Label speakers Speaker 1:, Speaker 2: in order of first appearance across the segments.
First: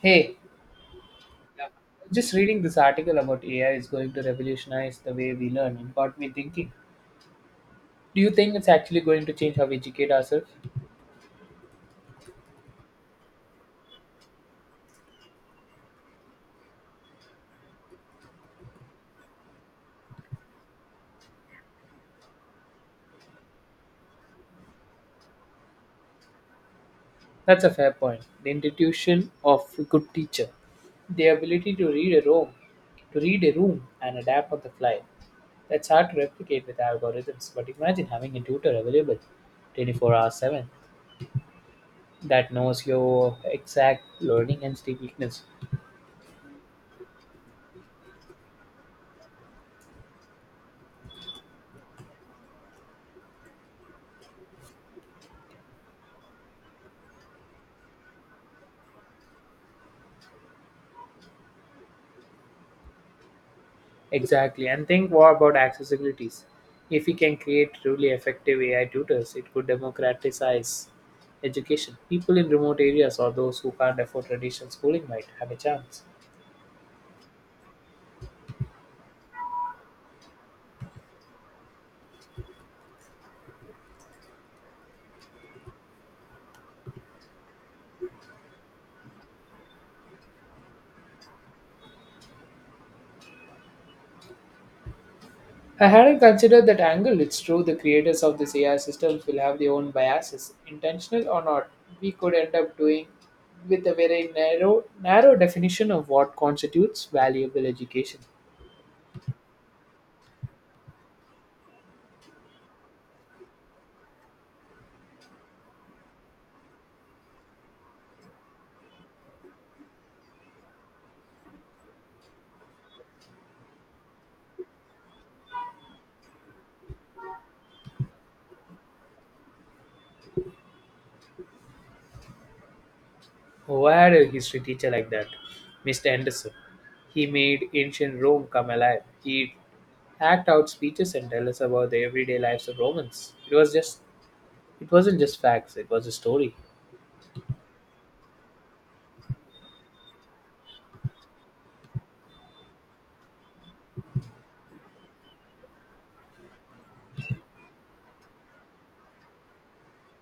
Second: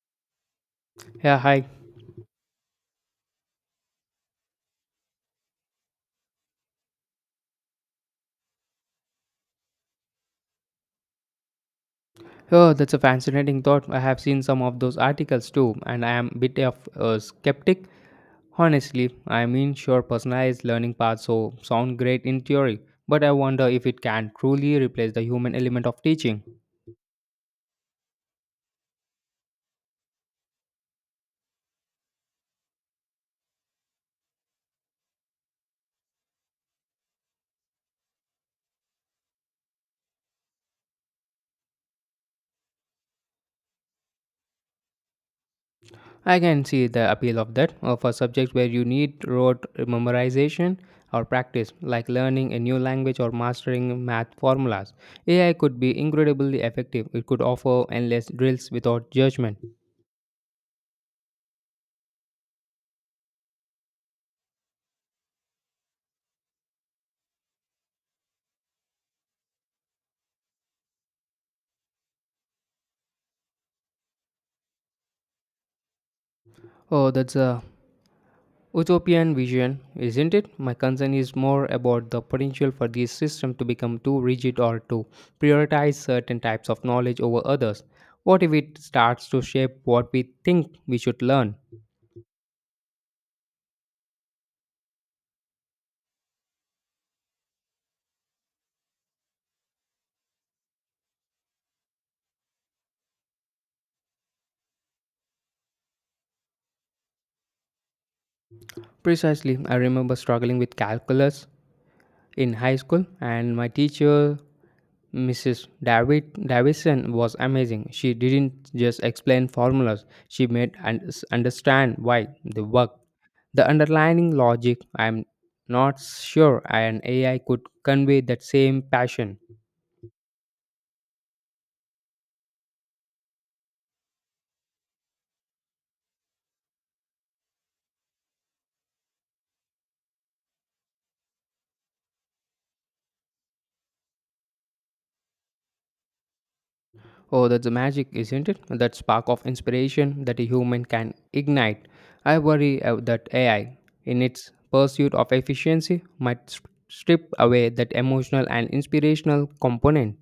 Speaker 1: Hey,
Speaker 2: Yeah, hi.
Speaker 1: just reading this article about AI is going to revolutionize the way we learn. It got me thinking. Do you think it's actually going to change how we educate ourselves?
Speaker 2: Oh, that's a fascinating thought. I have seen some of those articles too, and I am a bit of a skeptic. Honestly, I mean, sure, personalized learning paths so sound great in theory, but I wonder if it can truly replace the human element of teaching.
Speaker 1: That's a fair point. The institution of a good teacher, the ability to read a room and adapt on the fly. That's hard to replicate with algorithms, but imagine having a tutor available 24 hours 7 that knows your exact learning and sleep weakness.
Speaker 2: I can see the appeal of that for subjects where you need rote memorization or practice, like learning a new language or mastering math formulas. AI could be incredibly effective. It could offer endless drills without judgment.
Speaker 1: Exactly. And think more about accessibilities. If we can create truly effective AI tutors, it could democratize education. People in remote areas or those who can't afford traditional schooling might have a chance.
Speaker 2: Oh, that's a utopian vision, isn't it? My concern is more about the potential for this system to become too rigid or to prioritize certain types of knowledge over others. What if it starts to shape what we think we should learn?
Speaker 1: I hadn't considered that angle. It's true, the creators of these AI systems will have their own biases, intentional or not. We could end up doing with a very narrow definition of what constitutes valuable education.
Speaker 2: Precisely, I remember struggling with calculus in high school, and my teacher, Mrs. David Davison, was amazing. She didn't just explain formulas; she made us understand why they work. The underlying logic, I'm not sure an AI could convey that same passion.
Speaker 1: Who had a history teacher like that? Mr. Anderson. He made ancient Rome come alive. He hacked out speeches and tell us about the everyday lives of Romans. It was just it wasn't just facts, it was a story.
Speaker 2: Oh, that's the magic, isn't it? That spark of inspiration that a human can ignite. I worry that AI, in its pursuit of efficiency, might strip away that emotional and inspirational component.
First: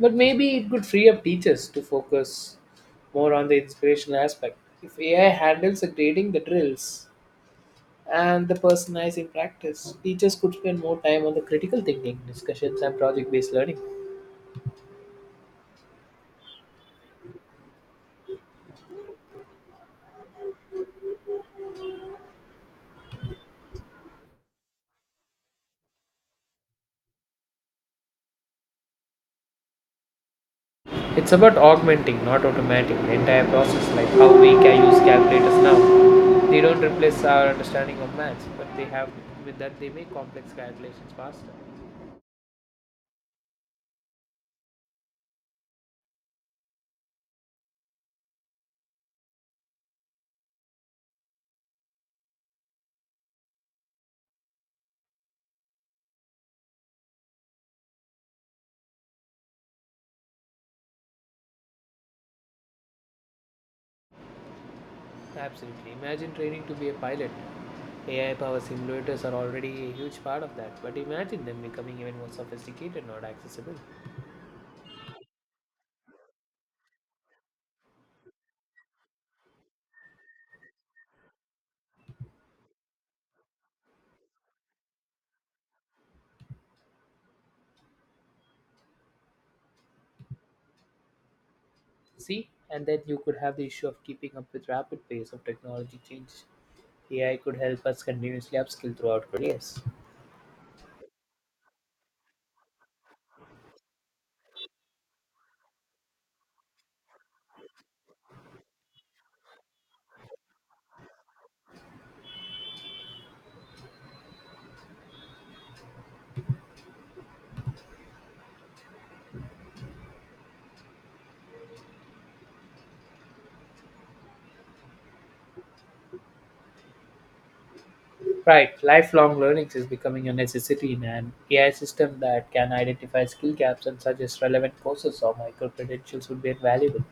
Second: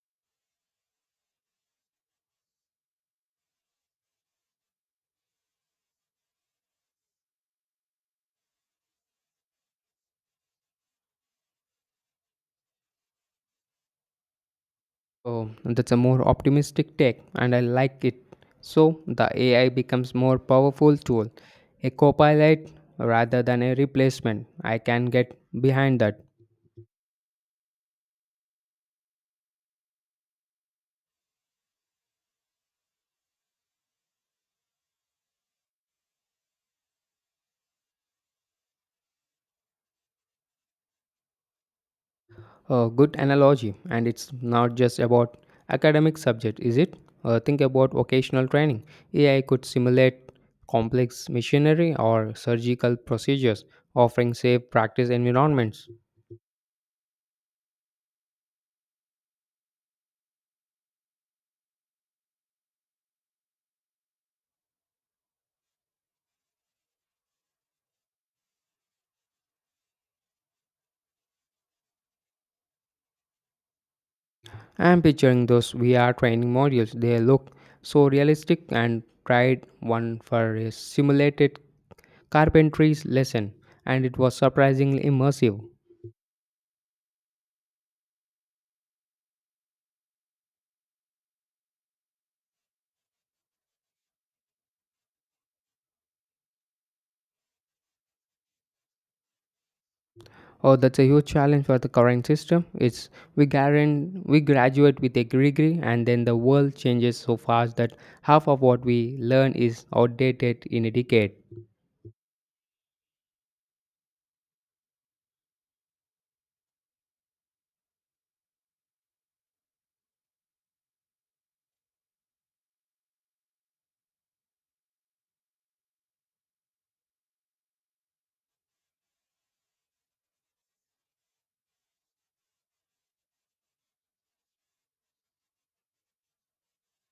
Speaker 1: But maybe it could free up teachers to focus more on the inspirational aspect. If AI handles the grading, the drills and the personalizing practice, teachers could spend more time on the critical thinking, discussions and project based learning.
Speaker 2: Oh, that's a more optimistic take, and I like it. So the AI becomes more powerful tool, a copilot rather than a replacement. I can get behind that.
Speaker 1: It's about augmenting, not automating, the entire process, like how we can use calculators now. They don't replace our understanding of maths, but they have with that they make complex calculations faster.
Speaker 2: A good analogy, and it's not just about academic subject, is it? Think about vocational training. AI could simulate complex machinery or surgical procedures, offering safe practice environments.
Speaker 1: Absolutely. Imagine training to be a pilot. AI powered simulators are already a huge part of that, but imagine them becoming even more sophisticated, not accessible.
Speaker 2: I'm picturing those VR training modules. They look so realistic and tried one for a simulated carpentry's lesson, and it was surprisingly immersive.
Speaker 1: See, and then you could have the issue of keeping up with rapid pace of technology change. AI could help us continuously upskill throughout careers.
Speaker 2: Oh, that's a huge challenge for the current system. It's we guarantee we graduate with a degree, and then the world changes so fast that half of what we learn is outdated in a decade.
Speaker 1: Right, lifelong learning is becoming a necessity, in an AI system that can identify skill gaps and suggest relevant courses or micro credentials would be invaluable.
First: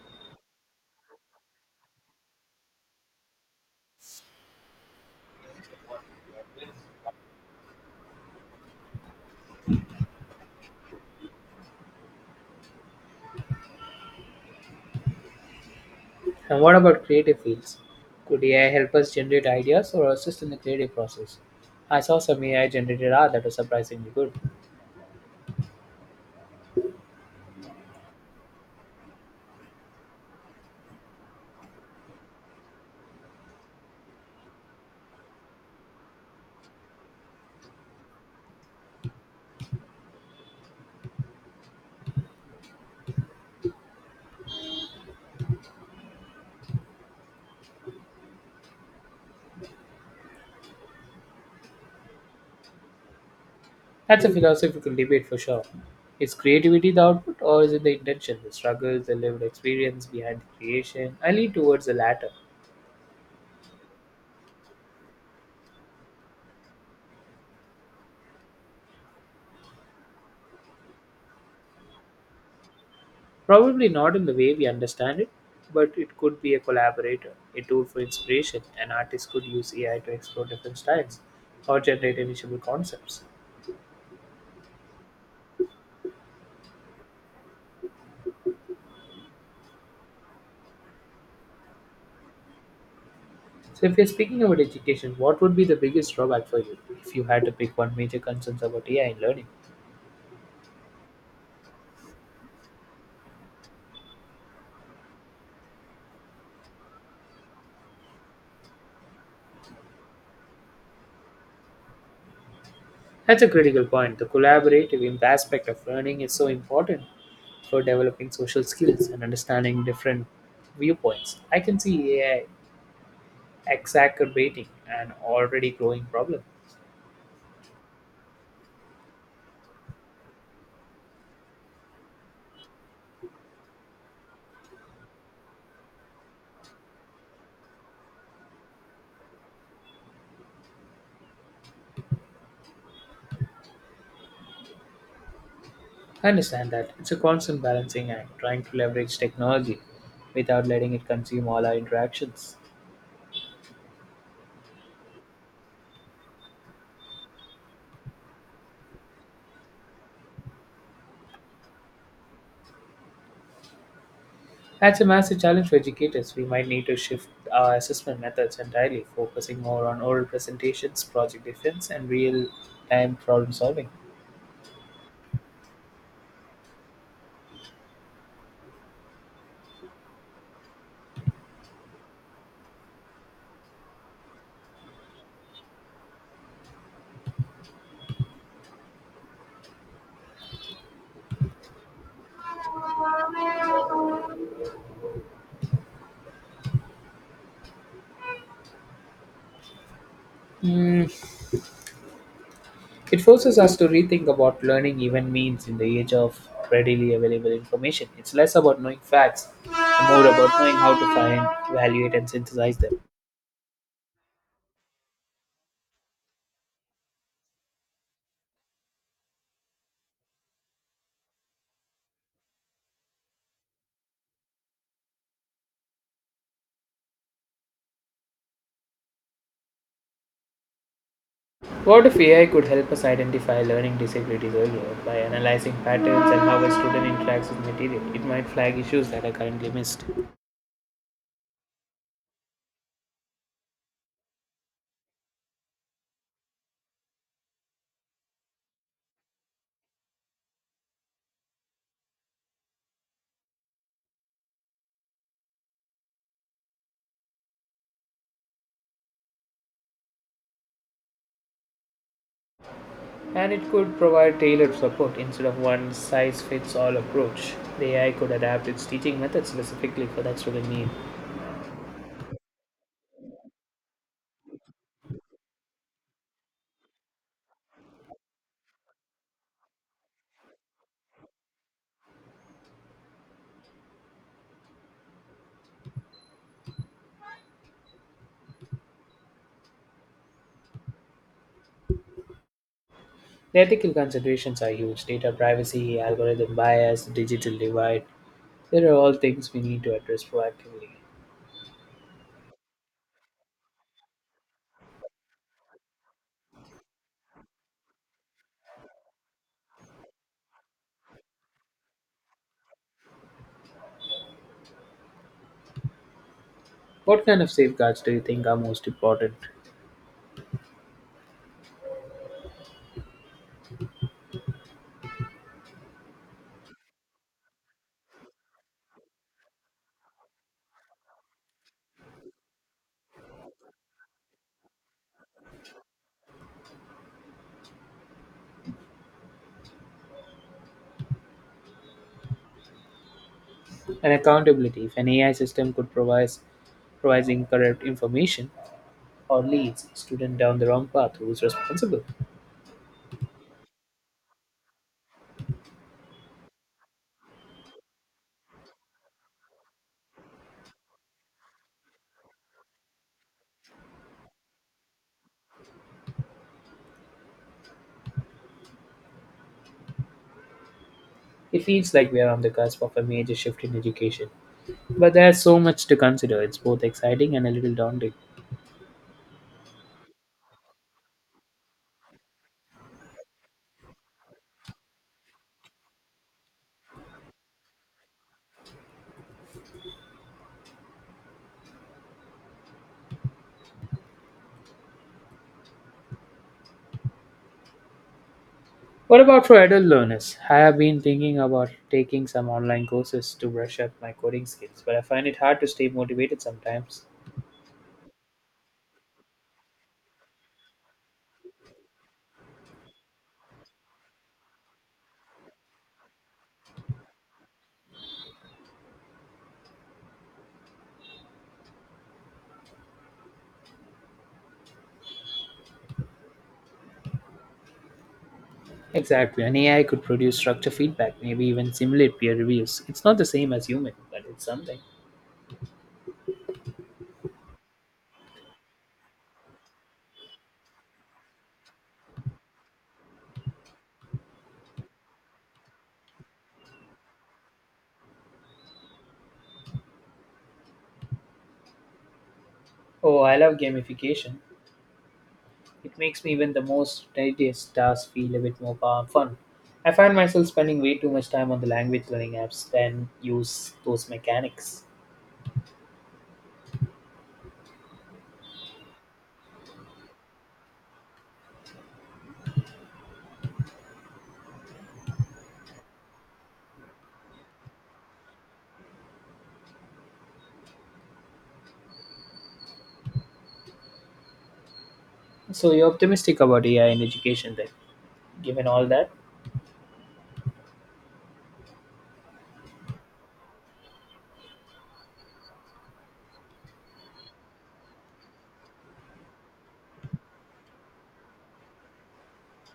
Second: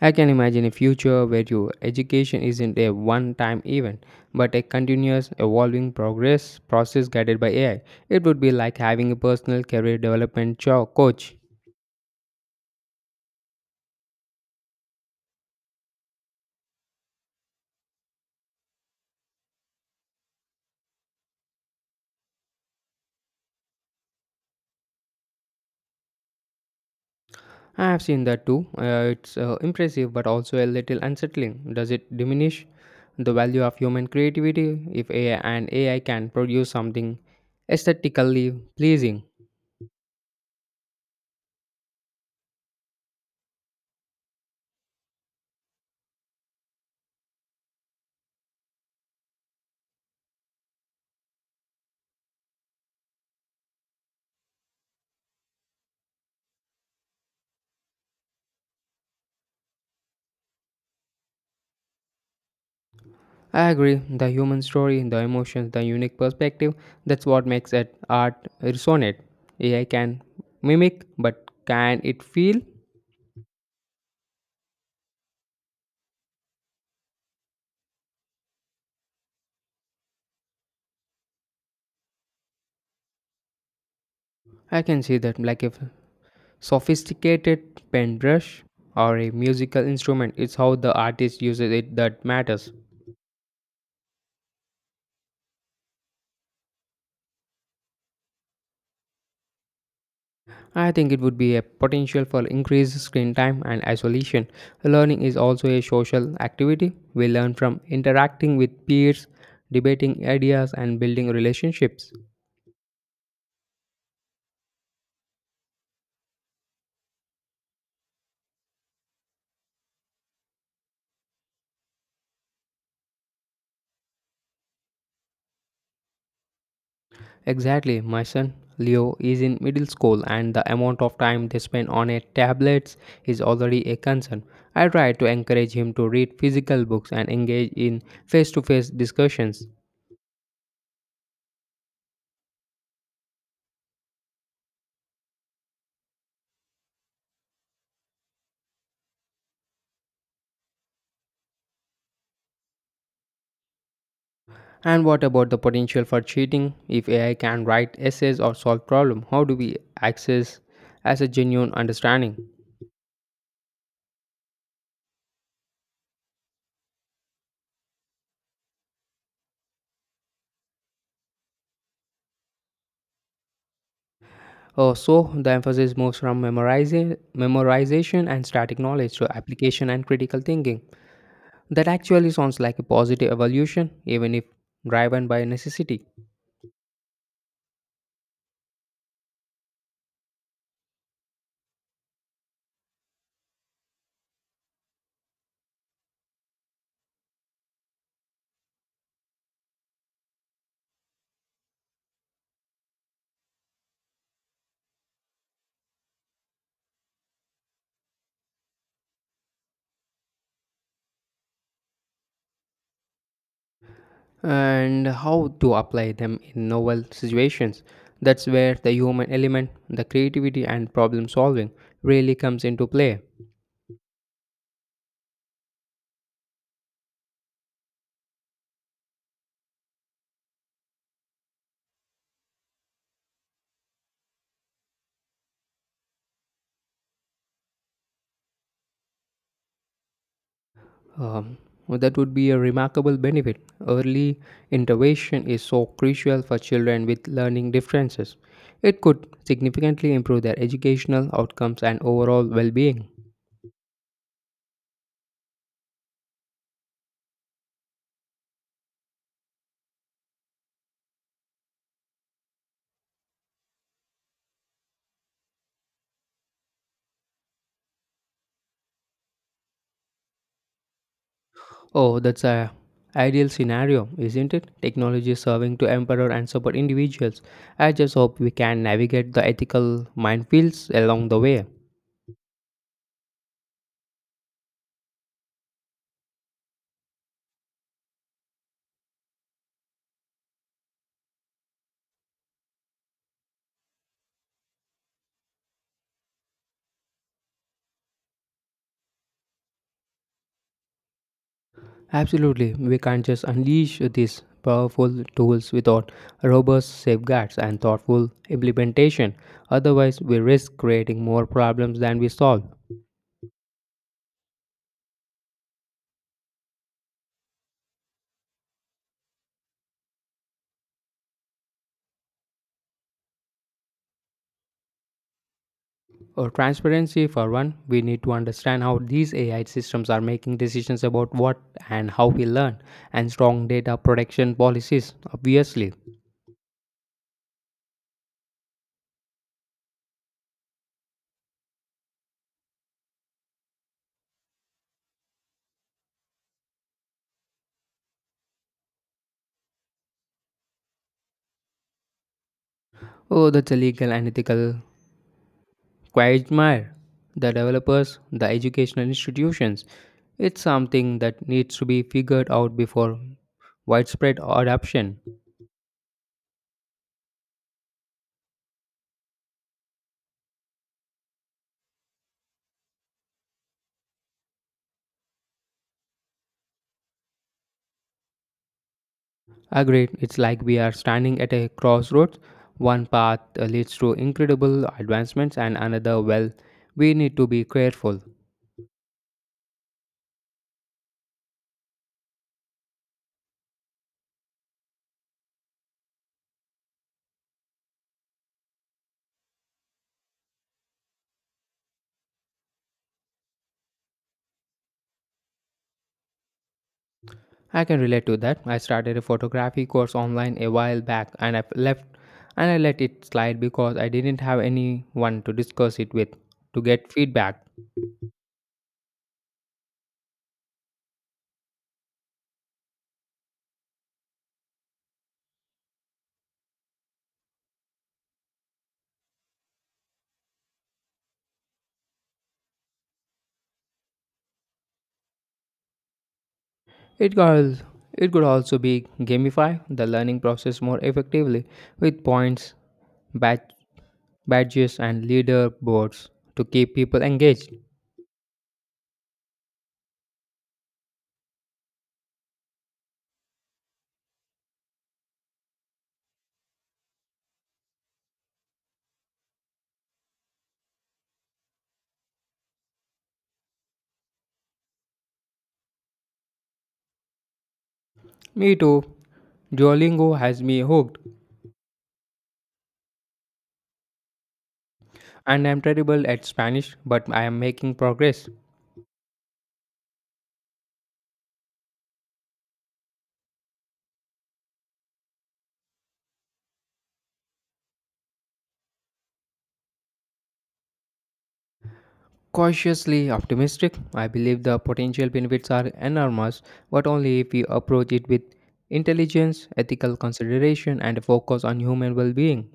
Speaker 2: I can imagine a future where your education isn't a one-time event, but a continuous, evolving progress process guided by AI. It would be like having a personal career development coach.
Speaker 1: And what about creative fields? Could AI help us generate ideas or assist in the creative process? I saw some AI generated art that was surprisingly good.
Speaker 2: I have seen that too. It's impressive but also a little unsettling. Does it diminish the value of human creativity if AI can produce something aesthetically pleasing?
Speaker 1: That's a philosophical debate for sure. Is creativity the output, or is it the intention, the struggle, the lived experience behind the creation? I lean towards the latter.
Speaker 2: I agree. The human story, the emotions, the unique perspective that's what makes it art resonate. AI can mimic, but can it feel?
Speaker 1: Probably not in the way we understand it, but it could be a collaborator, a tool for inspiration. An artist could use AI to explore different styles or generate initial concepts.
Speaker 2: I can see that like a sophisticated pen brush or a musical instrument. It's how the artist uses it that matters.
Speaker 1: So, if you're speaking about education, what would be the biggest drawback for you if you had to pick one major concern about AI in learning?
Speaker 2: I think it would be a potential for increased screen time and isolation. Learning is also a social activity. We learn from interacting with peers, debating ideas, and building relationships.
Speaker 1: That's a critical point. The collaborative aspect of learning is so important for developing social skills and understanding different viewpoints. I can see AI exacerbating an already growing problem.
Speaker 2: Exactly, my son Leo is in middle school, and the amount of time they spend on a tablets is already a concern. I try to encourage him to read physical books and engage in face to face discussions.
Speaker 1: I understand that. It's a constant balancing act, trying to leverage technology without letting it consume all our interactions.
Speaker 2: And what about the potential for cheating? If AI can write essays or solve problems, how do we access as a genuine understanding?
Speaker 1: That's a massive challenge for educators. We might need to shift our assessment methods entirely, focusing more on oral presentations, project defense, and real time problem solving.
Speaker 2: Oh, so the emphasis moves from memorization and static knowledge to application and critical thinking. That actually sounds like a positive evolution, even if driven by necessity.
Speaker 1: It forces us to rethink about learning even means in the age of readily available information. It's less about knowing facts, and more about knowing how to find, evaluate, and synthesize them.
Speaker 2: And how to apply them in novel situations? That's where the human element, the creativity, and problem solving really comes into play.
Speaker 1: What if AI could help us identify learning disabilities earlier by analyzing patterns and how a student interacts with material? It might flag issues that are currently missed.
Speaker 2: Um, well, that would be a remarkable benefit. Early intervention is so crucial for children with learning differences. It could significantly improve their educational outcomes and overall well being.
Speaker 1: And it could provide tailored support instead of one size fits all approach. The AI could adapt its teaching methods specifically for that student need.
Speaker 2: Oh, that's a ideal scenario, isn't it? Technology is serving to empower and support individuals. I just hope we can navigate the ethical minefields along the way.
Speaker 1: The ethical considerations are huge: data privacy, algorithm bias, digital divide. There are all things we need to address proactively.
Speaker 2: Absolutely, we can't just unleash these powerful tools without robust safeguards and thoughtful implementation. Otherwise, we risk creating more problems than we solve.
Speaker 1: What kind of safeguards do you think are most important?
Speaker 2: Or transparency, for one, we need to understand how these AI systems are making decisions about what and how we learn, and strong data protection policies, obviously.
Speaker 1: And accountability. If an AI system could provide Providing incorrect information or leads a student down the wrong path, who is responsible.
Speaker 2: Oh, that's a legal and ethical I admire the developers, the educational institutions. It's something that needs to be figured out before widespread adoption.
Speaker 1: It feels like we are on the cusp of a major shift in education. But there's so much to consider, it's both exciting and a little daunting.
Speaker 2: Agreed, it's like we are standing at a crossroads. One path leads to incredible advancements, and another, well, we need to be careful.
Speaker 1: What about for adult learners? I have been thinking about taking some online courses to brush up my coding skills, but I find it hard to stay motivated sometimes.
Speaker 2: I can relate to that. I started a photography course online a while back and I let it slide because I didn't have anyone to discuss it with to get feedback.
Speaker 1: Exactly, an AI could produce structure feedback, maybe even simulate peer reviews. It's not the same as human, but it's something.
Speaker 2: It could, it could also be gamify the learning process more effectively with points, badge, badges, and leaderboards to keep people engaged.
Speaker 1: Oh, I love gamification. It makes me even the most tedious tasks feel a bit more fun. I find myself spending way too much time on the language learning apps than use those mechanics.
Speaker 2: Me too. Duolingo has me hooked, and I'm terrible at Spanish, but I am making progress.
Speaker 1: So you're optimistic about AI in education then, given all that?
Speaker 2: Cautiously optimistic, I believe the potential benefits are enormous, but only if we approach it with intelligence, ethical consideration, and a focus on human well being.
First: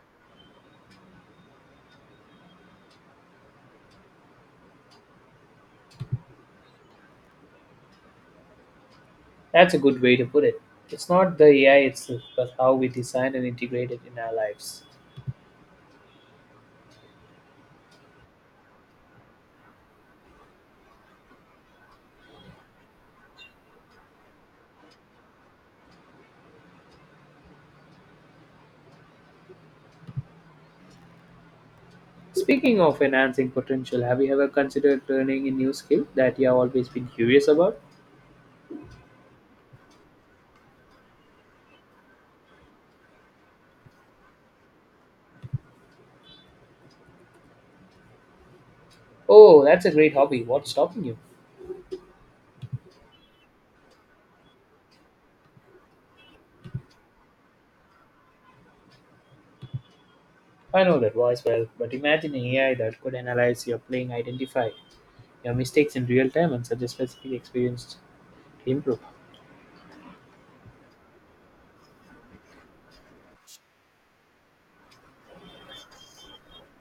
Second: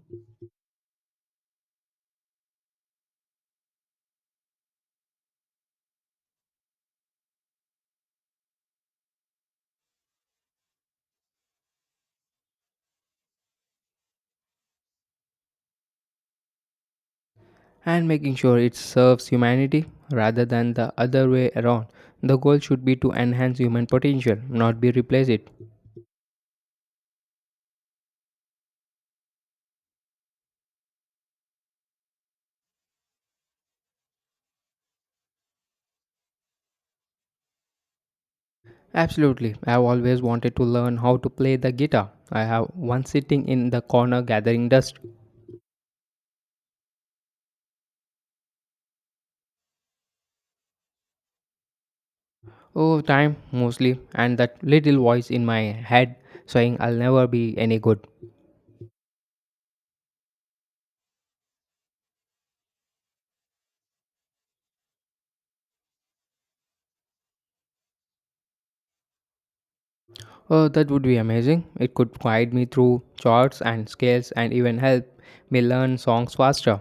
Speaker 1: That's a good way to put it. It's not the AI itself, but how we design and integrate it in our lives.
Speaker 2: And making sure it serves humanity rather than the other way around. The goal should be to enhance human potential, not be replace it.
Speaker 1: Speaking of enhancing potential, have you ever considered learning a new skill that you have always been curious about?
Speaker 2: Absolutely. I've always wanted to learn how to play the guitar. I have one sitting in the corner gathering dust.
Speaker 1: Oh, that's a great hobby. What's stopping you?
Speaker 2: Oh, time mostly, and that little voice in my head saying I'll never be any good.
Speaker 1: I know that voice well, but imagine an AI that could analyze your playing, identify your mistakes in real time, and suggest specific experience to improve.
Speaker 2: Oh, that would be amazing. It could guide me through chords and scales and even help me learn songs faster.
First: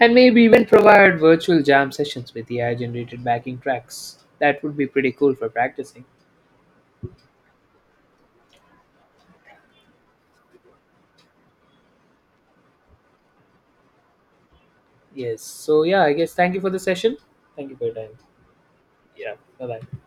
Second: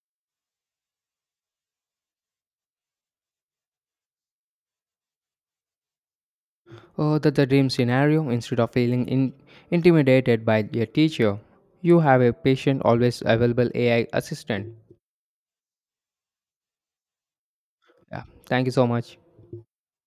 Speaker 1: And maybe even provide virtual jam sessions with AI generated backing tracks. That would be pretty cool for practicing.
Speaker 2: Oh, that's the dream scenario. Instead of feeling intimidated by your teacher, you have a patient, always available AI assistant.
Speaker 1: Yes. So, yeah, I guess thank you for the session. Thank you for your time.
Speaker 2: Yeah. Thank you so much.
Speaker 1: Yeah. Bye bye.